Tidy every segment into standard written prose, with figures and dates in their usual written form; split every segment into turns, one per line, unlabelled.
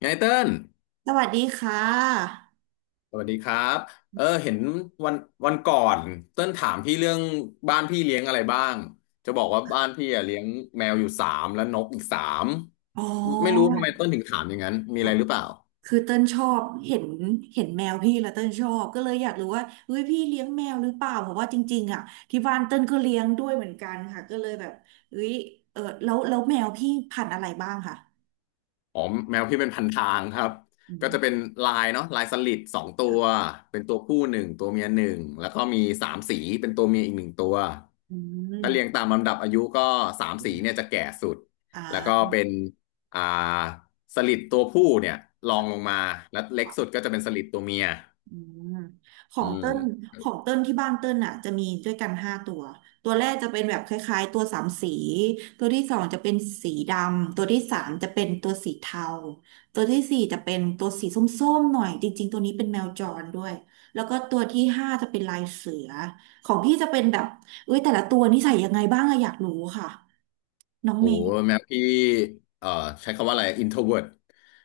ไงเติ้ล
สวัสดีค่ะ
สวัสดีครับเออเห็นวันวันก่อนเติ้ลถามพี่เรื่องบ้านพี่เลี้ยงอะไรบ้าง จะบอกว่าบ้านพี่อะเลี้ยงแมวอยู่สามและนกอีกสาม
อ๋
ไม่รู้
อ
ทำไมเติ้ลถึงถามอย่างนั้น มีอะไร
ค่ะ
หรือเปล่า
คือเต้นชอบเห็นเห็นแมวพี่แล้วเต้นชอบก็เลยอยากรู้ว่าเฮ้ยพี่เลี้ยงแมวหรือเปล่าเพราะว่าจริงๆอ่ะที่บ้านเต้นก็เลี้ยงด้วยเหมือนกันค่ะก็เลยแบบเฮ้ยเออแล้วแมวพี่พันธุ์อะไรบ้างค่ะ
อ๋อแมวพี่เป็นพันทางครับ
อื
ก็จะเป็
ม
นลายเนาะลายสลิดสองตั
ค่ะ
วเป็นตัวผู้หนึ่งตัวเมียหนึ่งแล้วก็มีสามสีเป็นตัวเมียอีกหนึ่งตัว
อื
ถ้าเรียง
ม
ตามลำดับอายุก็สามสีเนี่ยจะแก่สุด
อ่
แล้วก็
า
เป็นอ่าสลิดตัวผู้เนี่ยรองลงมาแล้วเล็กสุดก็จะเป็นสลิดตัวเมีย
อืมขอ
อื
งเติ้
ม
นของเติ้นที่บ้านเติ้นอ่ะจะมีด้วยกันห้าตัวตัวแรกจะเป็นแบบคล้ายๆตัวสามสีตัวที่สองจะเป็นสีดำตัวที่สามจะเป็นตัวสีเทาตัวที่สี่จะเป็นตัวสีส้มๆหน่อยจริงๆตัวนี้เป็นแมวจรด้วยแล้วก็ตัวที่ห้าจะเป็นลายเสือของพี่จะเป็นแบบเอ้ยแต่ละตัวนิสัยยังไงบ้างอะอยากรู้ค่ะน้อง
โอ้
เมย์
แมวพี่เอ่อใช้คำว่าอะไร introvert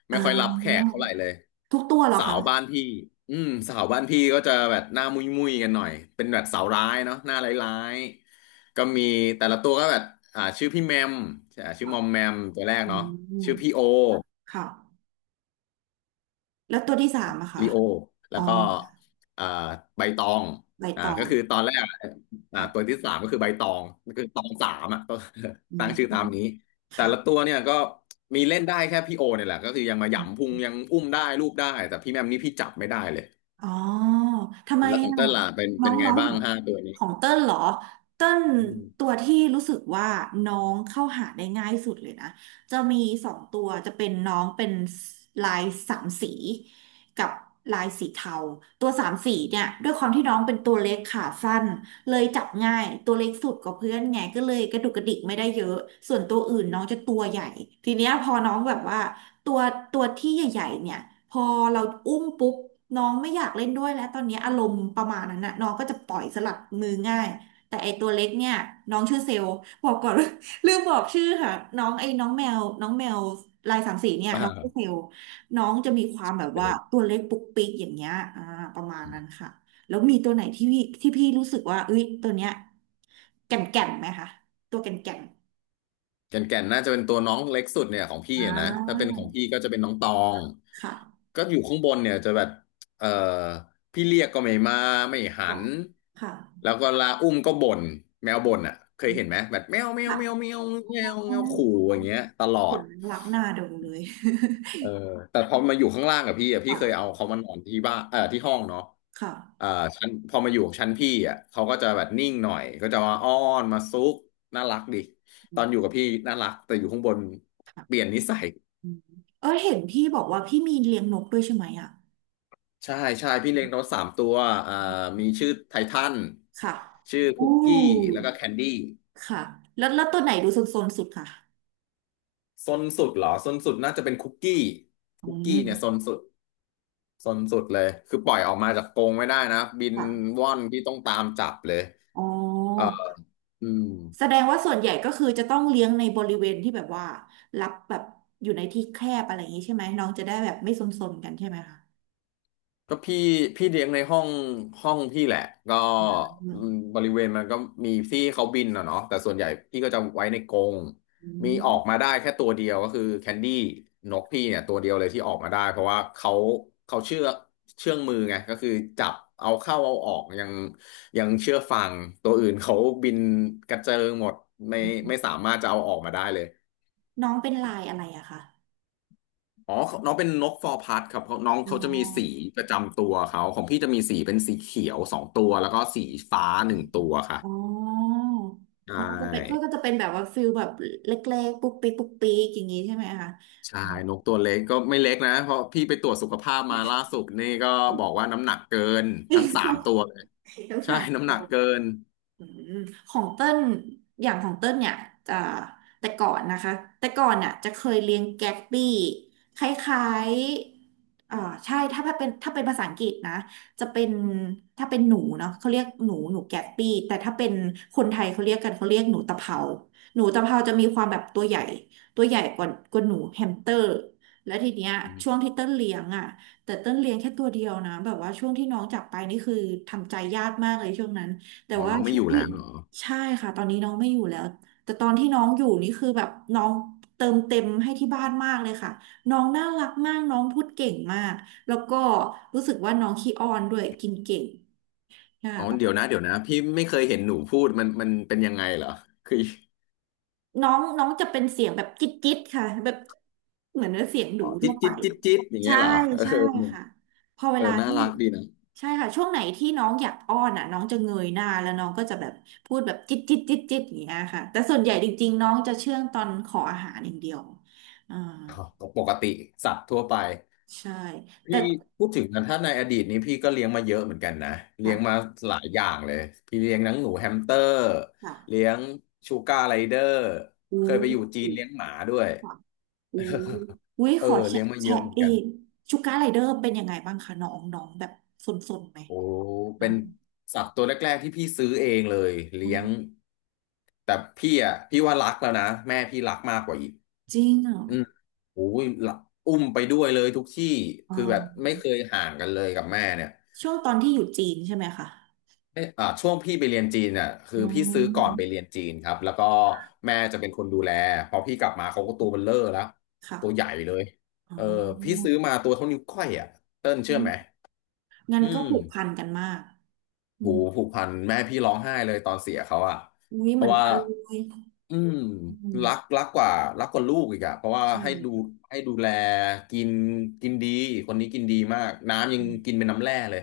ไม่ค่อยรับ
อ่า
แขกเท่าไหร่เลย
ทุกตัวเหรอ
สา
คะ
วบ้านพี่อืมสาวบ้านพี่ก็จะแบบหน้ามุยมุยกันหน่อยเป็นแบบสาวร้ายเนาะหน้าร้ายๆก็มีแต่ละตัวก็แบบชื่อพี่แมมชื่อ
ค่ะ
มอมแมมตัวแรก
อื
เนาะ
ม
ชื่อพี่โอ
ค่ะแล้วตัวที่สามอะคะ
ลิโอแล้
อ๋อ
วก็เอ่าใบตอง
ใบตอง
ก็คือตอนแรกตัว
ค่ะ
ที่สามก็คือใบตองก็คือตองสามอ่ะก็
อื
ตั้งชื่อตาม
ม
นี้แต่ละตัว
ค่ะ
เนี่ยก็มีเล่นได้แค่พี่โอเนี่ยแหละก็คือยังมาหยำพุงยังอุ้มได้รูปได้แต่พี่แมมนี่พี่จับไม่ได้เลย
อ๋อทำไม
แล้วของ
อ่ะ
เต้นล่ะเป็น
น้
เป็
อ
น
ง
ยังไง
น้อง
บ้างห้าตัว
ข
นี้
องเติ้ลเหรอเติ้ล
อืม
ตัวที่รู้สึกว่าน้องเข้าหาได้ง่ายสุดเลยนะจะมีสองตัวจะเป็นน้องเป็นลายสามสีกับลายสีเทาตัวสามสีเนี่ยด้วยความที่น้องเป็นตัวเล็กขาสั้นเลยจับง่ายตัวเล็กสุดกว่าเพื่อนไงก็เลยกระดุกกระดิกไม่ได้เยอะส่วนตัวอื่นน้องจะตัวใหญ่ทีเนี้ยพอน้องแบบว่า ตัวตัวที่ใหญ่ๆเนี่ยพอเราอุ้มปุ๊บน้องไม่อยากเล่นด้วยแล้วตอนนี้อารมณ์ประมาณนั้นน่ะน้องก็จะปล่อยสลัดมือง่ายแต่ไอตัวเล็กเนี่ยน้องชื่อเซลล์บอกก่อน ลืมบอกชื่อค่ะน้องไอ้น้องแมวลายสามสีเนี่ย น้องชื่อเซ
อ่า
ลล์น้องจะมีความแบบ
เป็
ว่าตัวเล็กปุ๊กปิ๊กอย่างเงี้ยอ่าประมาณนั้
น
นค่ะแล้วมีตัวไหนที่พี่รู้สึกว่าเอ้ยตัวเนี้ยแก่นแก่นไหมคะตัวแก่นแก่น
แก่นแก่นน่าจะเป็นตัวน้องเล็กสุดเนี่ยของพี่
อ่
อะนะถ้าเป็น
า
ของพี่ก็จะเป็นน้องตอง
ค่ะ
ก็อยู่ข้างบนเนี่ยจะแบบเออพี่เรียกก็ไม่มาไม่หัน
ค่ะ
แล้
ค
วก็ลาอุ้มก็บ่นแมวบ่นอ่ะเคยเห็นไหมแบบแมวแมวแมว
่ะ
แมวแม
อ
ว
๋
แม
อ
วขู่อย่างเงี้ยตลอ
เห็
ด
นแล้วรักหน้าดูเลย
เออแต่พอมาอยู่ข้างล่างกับพี่อ่ะพี่เคยเอา
ค่ะ
เขามานอนที่บ้านที่ห้องเนาะ
ค
อ่า
่ะ
ชั้นพอมาอยู่ชั้นพี่อ่ะเขาก็จะแบบนิ่งหน่อยก็จะมาอ้อนมาซุกน่ารักดิ
อื
ตอนอยู่
ม
กับพี่น่ารักแต่อยู่ข้างบนเป
ค่ะ
ลี่ยนนิสัย
อืมเออเห็นพี่บอกว่าพี่มีเลี้ยงนกด้วยใช่ไหมอ่ะ
ใช่ใช่พี่เลี้ยงนกสามตัวอ่ามีชื่อไททัน
ค่ะ
ชื่อ
โอ้
คุกกี้แล้วก็แคนดี้
ค่ะแล้วตัวไหนดูโซนๆสุดค่ะ
ซนสุดเหรอซนสุดน่าจะเป็นคุกกี้
อื
คุกกี้เนี่ยซน
ม
สุดซนสุดเลยคือปล่อยออกมาจากกรงไม่ได้นะบิน
ค่ะ
ว่อนพี่ต้องตามจับเลย
อ๋อ
อืม
แสดงว่าส่วนใหญ่ก็คือจะต้องเลี้ยงในบริเวณที่แบบว่ารับแบบอยู่ในที่แคบอะไรอย่างนี้ใช่ไหมน้องจะได้แบบไม่ซนๆกันใช่ไหมคะ
ก็พี่เลี้ยงในห้องห้องพี่แหละก็
อื
อืม
ม
บริเวณมันก็มีที่เขาบินอ่ะเนาะแต่ส่วนใหญ่พี่ก็จะไว้ในกรง
อื
มีออกมาได้แค่ตัวเดียวก็คือแคนดี้นกพี่เนี่ยตัวเดียวเลยที่ออกมาได้เพราะว่าเขาเชื่องมือไงก็คือจับเอาเข้าเอาออกยังเชื่อฟังตัวอื่นเขาบินกระเจิงหมดไม่ไม่
ม
สามารถจะเอาออกมาได้เลย
น้องเป็นลายอะไรอะคะ
อ๋อน้องเป็นนกฟอร์พัดครับเพราะน้อง
อ๋
เขาจะมีสี
อ
ประจำตัวเขาของพี่จะมีสีเป็นสีเขียวสองตัวแล้วก็สีฟ้าหนึ่งตัวค่ะ
อ๋อ
ใช
น้องก็เป็นก็
่
ก็จะเป็นแบบว่าฟิลแบบเล็กๆปุ๊กปี๊กปุ๊กปี๊กอย่างนี้ใช่ไหมคะ
ใช่
อืม
นกตัวเล็กก็ไม่เล็กนะเพราะพี่ไปตรวจสุขภาพมาล่าสุดนี่ก็บอกว่าน้ำหนักเกิน ทั้งสามตัวเลย
ทั้ง
ใช่
สาม
น้ำห
ตั
นั
ว
กเกิน
อืมของเต้นอย่างของเต้นเนี่ยจะแต่ก่อนนะคะแต่ก่อนเนี่ยจะเคยเลี้ยงแก๊กบี้คล้ายๆใช่ถ้าเป็นภาษาอังกฤษนะจะเป็นถ้าเป็นหนูเนาะเขาเรียกหนูหนูแก๊กบี้แต่ถ้าเป็นคนไทยเขาเรียกกันเขาเรียกหนูตะเภาหนูตะเภาจะมีความแบบตัวใหญ่ตัวใหญ่กว่าหนูแฮมสเตอร์แล้วทีเนี้ย
อ
ช่วง
ม
ที่เต้นเลี้ยงอ่ะแต่เต้นเลี้ยงแค่ตัวเดียวนะแบบว่าช่วงที่น้องจากไปนี่คือทำใจยากมากเลยช่วงนั้น แต่
อ๋อ
ว่า
น้องไม่
ช่
อ
ว
ยู่
ง
แล้วเหรอ
ใช่ค่ะ ตอนนี้น้องไม่อยู่แล้ว แต่ตอนที่น้องอยู่นี่คือแบบน้องเติมเต็มให้ที่บ้านมากเลยค่ะ น้องน่ารักมาก น้องพูดเก่งมาก แล้วก็รู้สึกว่าน้องขี้อ้อนด้วยกินเก่งค่
อ๋อเดี๋ยว
ะ
นะเดี๋ยวนะพี่ไม่เคยเห็นหนูพูดมันเป็นยังไงเหรอคือ
น้องน้องจะเป็นเสียงแบบจิ๊ดจิ๊ดค่ะแบบเหมือนเสียงหนู
อ๋อ
ทั่
จิ๊ด
วไป
จิ๊ดจิ๊ดจิ๊ดอย่างเงี้
ใช่
ยเหรอเอ
ใช่
อ
ค่ะพอเว
เอ
ลา
อน่า
ที่
รักดีนะ
ใช่ค่ะช่วงไหนที่น้องอยากอ้อนอ่ะน้องจะเงยหน้าแล้วน้องก็จะแบบพูดแบบจิ๊ดจิ๊ดจิ๊ดจิ๊ดอย่างเงี้ยค่ะแต่ส่วนใหญ่จริงๆน้องจะเชื่องตอนขออาหารอย่างเดียวอ่า
อ๋อก็ปกติสัตว์ทั่วไป
ใช่แต่
พี่พูดถึงนะถ้าในอดีตนี้พี่ก็เลี้ยงมาเยอะเหมือนกันนะเลี้ยงมา
ค่ะ
หลายอย่างเลยพี่เลี้ยงทั้งหนูแฮมสเตอร์
ค่ะ
เลี้ยงชูการ์ไรเดอร์
อู้
เคยไปอยู่จีนเลี้ยงหมาด้วย
ค่ะอู้อุ้ย
เอ
ขอ
อ
แชะ
เลี้ยงมาเย
แชะ
อะเหมือน
เอ
กัน
งชูการ์ไรเดอร์เป็นยังไงบ้างคะน้องน้องแบบสนๆไหม
โอ้
น้
เป็
อ
นสัตว์ตัวแรกๆที่พี่ซื้อเองเลยเลี้ยง
ง
แต่พี่อ่ะพี่ว่ารักแล้วนะแม่พี่รักมากกว่าอีก
จริงเหรอ
อืมโอ้ยละอุ้มไปด้วยเลยทุกที่
อ๋อ
คือแบบไม่เคยห่างกันเลยกับแม่เนี่ย
ช่วงตอนที่อยู่จีนใช่ไหมคะ
เอยช่วงพี่ไปเรียนจีนน่ะคือ
อ๋
พี่ซื้อก่อน
อ
ไปเรียนจีนครับแล้วก็แม่จะเป็นคนดูแลพอพี่กลับมาเขาก็ตัวเบลเลอร์แล้วตัวใหญ่
ค่ะ
เลย
อ๋
เออพี่
อ
ซื้อมาตัวเท่านิ้วก้อยอ่ะเติ้ลเชื่อไหม
งั้น
อื
ก็
ม
ผูกพันกันมากอื
หู
ม
ผูกพันแม่พี่ร้องไห้เลยตอนเสียเขาอ่ะ
อุ้ย
เพ
เหมือ
ราะ
น
ว่า
กันเลย
อืม
อืม
รักกว่ารักกว่าลูกอีกอ่ะเพราะว่า
ใช่
ให้ดู
ค่ะ
ให้ดูแลกินกินดีคนนี้กินดีมากน้ำยัง
อื
กิน
ม
เป็นน้ำแร่เลย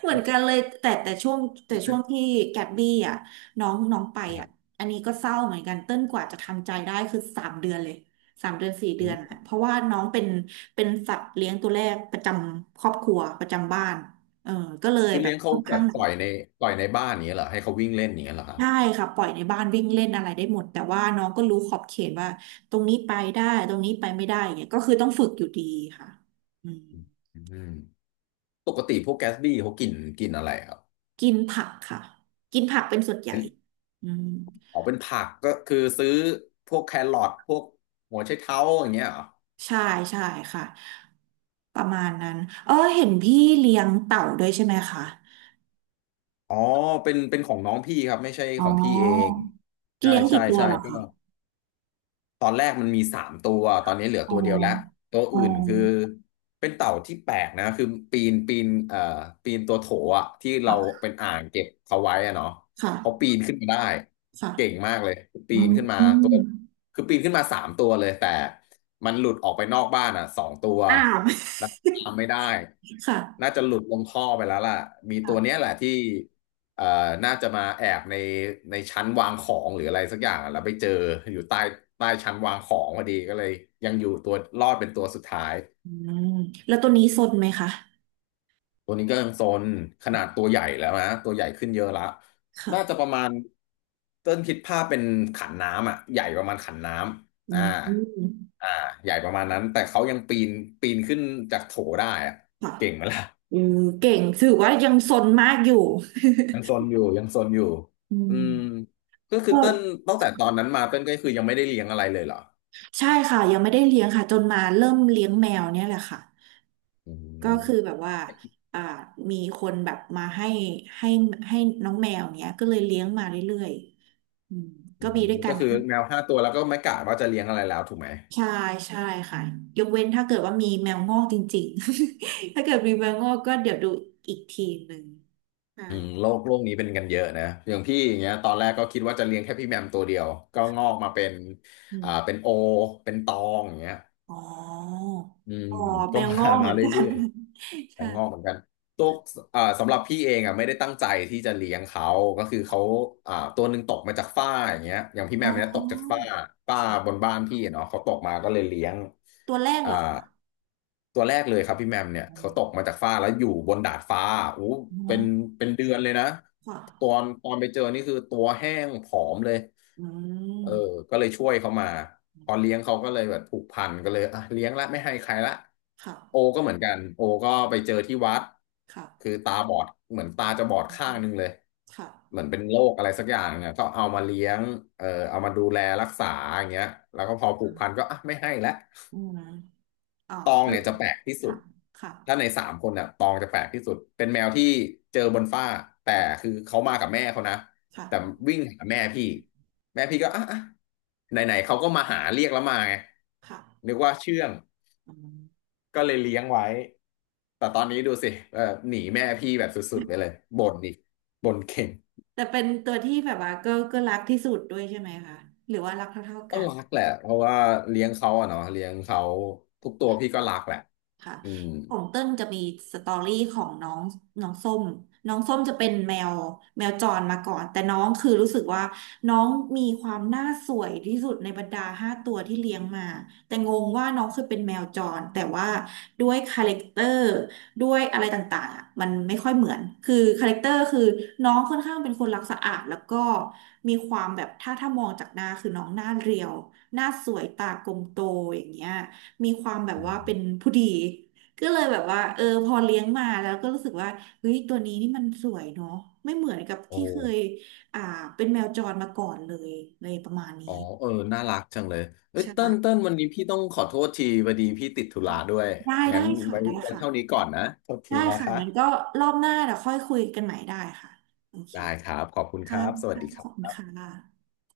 เหมือ
อื
น
ม
กันเลยแต่ช่วงแต่ช่วง ที่แกบบี้อ่ะน้องน้องไป
ค
อ่ะ
รั
อันนี้ก็เศร้าเหมือนกันเต้นกว่าจะทำใจได้คือสามเดือนเลยสามเดือน4 เดือนอะ
บ
เพราะว่าน้องเป็นเป็นสัตว์เลี้ยงตัวแรกประจำครอบครัวประจำบ้านเออก็เลย
คือ
แบ
เลี้
บ
ยงเขา
ค่อน
แบ
ข้าง
บ
หนัก
ปล่อยในบ้านนี้ยเหรอให้เขาวิ่งเล่นนี้ยเหรอครับ
ใช่ค่ะปล่อยในบ้านวิ่งเล่นอะไรได้หมดแต่ว่าน้องก็รู้ขอบเขตว่าตรงนี้ไปได้ตรงนี้ไปไม่ได้เนี่ยก็คือต้องฝึกอยู่ดีค่ะอืม
อืมปกติพวกแกสบี้เขากินกินอะไรครับ
กินผักค่ะกินผักเป็นส่วนใหญ่
เป็น
อืม
อ๋อเป็นผักก็คือซื้อพวกแครอทพวกหัวไชเท้าอย่างเงี้ยเหรอ
ใช่ใช่ค่ะประมาณนั้นเออเห็นพี่เลี้ยงเต่าด้วยใช่ไหมคะ
อ๋อเป็นของน้องพี่ครับไม่ใช่
อ๋
ของพี่เอ
อ
งใช่
เลี้ยง
ใช่
กี่ตัว
ใช่
เหรอ
ก็
คะ
ตอนแรกมันมี3 ตัวตอนนี้เหลือ
อ๋อ
ตัวเดียวแล้วตัว
อ๋อ
อื่นคือเป็นเต่าที่แปลกนะคือปีนปีนตัวโถอ่ะที่เรา
ค่ะ
เป็นอ่างเก็บเขาไว้อะเนาะเขาปี
ค่ะ
นขึ้นมาได้เก่ง
ค่ะ
มากเลยปี
อื
น
ม
ขึ้นมา
อ
ตัว
ม
คือปีนขึ้นมาสามตัวเลยแต่มันหลุดออกไปนอกบ้านอ่ะ2 ตัว
อ้าว
แล้วตามไม่ได้
ค่ะ
น่าจะหลุดลงท่อไปแล้วล่ะมีตัวเนี้ย
ค่ะ
แหละที่ เอ่อน่าจะมาแอบในชั้นวางของหรืออะไรสักอย่างอะแล้วไปเจออยู่ใต้ชั้นวางของพอดีก็เลยยังอยู่ตัวรอดเป็นตัวสุดท้าย
อืมแล้วตัวนี้สนไหมคะ
ตัวนี้ก็ยังโซนขนาดตัวใหญ่แล้วนะตัวใหญ่ขึ้นเยอะละน่าจะประ
ค่ะ
มาณเต้นคิดภาพเป็นขันน้ำอ่ะใหญ่ประมาณขันน้
อื
ำอ่า
ม
อ่าใหญ่ประมาณนั้นแต่เขายังปีนขึ้นจากโถได้อ่ะ
ค่ะ
เก่งไหมล่ะ
เออเก่งถือว่ายังสนมากอยู่
ยังซนอยู่ยังซนอยู่
อื
อื
ม
มก็ คือ
ก็
เต้นตั้งแต่ตอนนั้นมาเต้นก็คือยังไม่ได้เลี้ยงอะไรเลยเหรอ
ใช่ค่ะ ยังไม่ได้เลี้ยงค่ะ จนมาเริ่มเลี้ยงแมวเนี่ยแหละค่ะ
อื
ก็คือแบ
ม
บว่าอ่ามีคนแบบมาให้ให้น้องแมวเนี้ยก็เลยเลี้ยงมาเรื่อยๆอืม
อื
ก็มี
ม
ด้วยกั
ก็
น
คือ
นะ
แมว5 ตัวแล้วก็ไม่กะว่าจะเลี้ยงอะไรแล้วถูกไหม
ใช่ใช่ค่ะยกเว้นถ้าเกิดว่ามีแมวงอกจริงๆ ถ้าเกิดมีแมวงอกก็เดี๋ยวดูอีกทีหนึ่งใช่
อืมโลกนี้เป็นกันเยอะนะอย่างพี่อย่างเงี้ยตอนแรกก็คิดว่าจะเลี้ยงแค่พี่แมมตัวเดียวก็งอกมาเป็นอ่าเป็นโอเป็นตองอย่างเงี้ย
อ๋อ
อืม
อ๋อแม
ก็
ว
มา
งอกเห
มา
มือนกั
เรื่
น
อย ๆแล้ว
ใช่
งอกเหมือนกันตัวอ่าสำหรับพี่เองอ่ะไม่ได้ตั้งใจที่จะเลี้ยงเขาก็คือเขาอ่าตัวหนึ่งตกมาจากฝ้าอย่างเงี้ยอย่างพี่แม
อ๋
มเนี่ยตกจากฝ้า
อ
ฝ้าบ
ค่ะ
นบ้านพี่อะเนาะเขาตกมาก็เลยเลี้ยง
ตัวแรก
อ่า
เหรอคะ
ตัวแรกเลยครับพี่แมมเนี่ย
อ
เขาตก
๋
มาจากฟ้าแล้วอยู่บนดาดฟ้าโอ้เป็น
อ
เป็นเดือนเลยนะ
ค่ะ
ตอนไปเจอนี่คือตัวแห้งผอมเลย
อื
เออ
ม
ก็เลยช่วยเขามาพอเลี้ยงเขาก็เลยแบบผูกพันก็เลยอ่ะเลี้ยงละไม่ให้ใครละ
ค่ะ
โอก็เหมือนกันโอก็ไปเจอที่วัดคือ
ค่ะ
ตาบอดเหมือนตา
อื
จะบอดข้าง
ม
หนึงเลย
ค่ะ
เหมือนเป็นโรคอะไรสักอย่างเนี่ยก็เอามาเลี้ยงเออเอามาดูแลรักษาอย่างเงี้ยแล้วก็พอผูกพันก็อ่ะไม่ให้ละ
อืมอ๋อ
ตองเนี่ยจะแปลกที่สุด
ค่ะค่ะ
ถ้าใน3 คนเนี่ยตองจะแปลกที่สุด เป็นแมวที่เจอบนฟ้า แต่คือเขามากับแม่เขานะแต่
ค่ะ
วิ่งหาแม่พี่ แม่พี่ก็อ่ะไหนๆเขาก็มาหาเรียกแล้วมาไง
ค่ะ
นึกว่าเชื่อง
อืม
ก็เลยเลี้ยงไว้แต่ตอนนี้ดูสิเออหนีแม่พี่แบบสุดๆไปเลยบ่นอีกบ่นเก่ง
แต่เป็นตัวที่แบบว่าก็รักที่สุดด้วยใช่ไหมคะหรือว่ารักเท่าๆ
ก็
กัน
รักแหละเพราะว่าเลี้ยงเขาอะเนาะเลี้ยงเขาทุกตัวพี่ก็รักแหละ
ค่ะ
อืม
ของเติ้ลจะมีสตอรี่ของน้องน้องส้มน้องส้มจะเป็นแมวแมวจรมาก่อน แต่น้องคือรู้สึกว่าน้องมีความน่าสวยที่สุดในบรรดาห้าตัวที่เลี้ยงมา แต่งงว่าน้องเคยเป็นแมวจรแต่ว่าด้วยคาแรคเตอร์ด้วยอะไรต่างๆอะมันไม่ค่อยเหมือนคือคาแรคเตอร์คือน้องค่อนข้างเป็นคนรักสะอาดแล้วก็มีความแบบถ้ามองจากหน้าคือน้องหน้าเรียวหน้าสวยตากลมโตอย่างเงี้ย มีความแบบ
อื
ว่า
ม
เป็นผู้ดีก็เลยแบบว่าเออพอเลี้ยงมาแล้วก็รู้สึกว่าเฮ้ยตัวนี้นี่มันสวยเนาะไม่เหมือนกับ
โอ้
ที่เคยอ่าเป็นแมวจรมาก่อนเลยเลยประมาณนี้
อ๋อเออน่ารักจังเลยเอ้ย
ใช่ปะ
เติ้ลวันนี้พี่ต้องขอโทษทีพอดีพี่ติดธุระด้วย
ได้
งั้น
ได้ค่ะได้
ไว้
ค่ะ
เท่านี้ก่อนนะโทษที
ได้
นะ
ค่ะ
คะ
งั้นก็รอบหน้าเดี๋ยวค่อยคุยกันใหม่ได้ค่ะโอเค
ได้ครับขอบคุณค
ค่ะ
รับสวัส
ค่ะ
ดีคร
ขอบคุณ
ั
ค่ะ
บ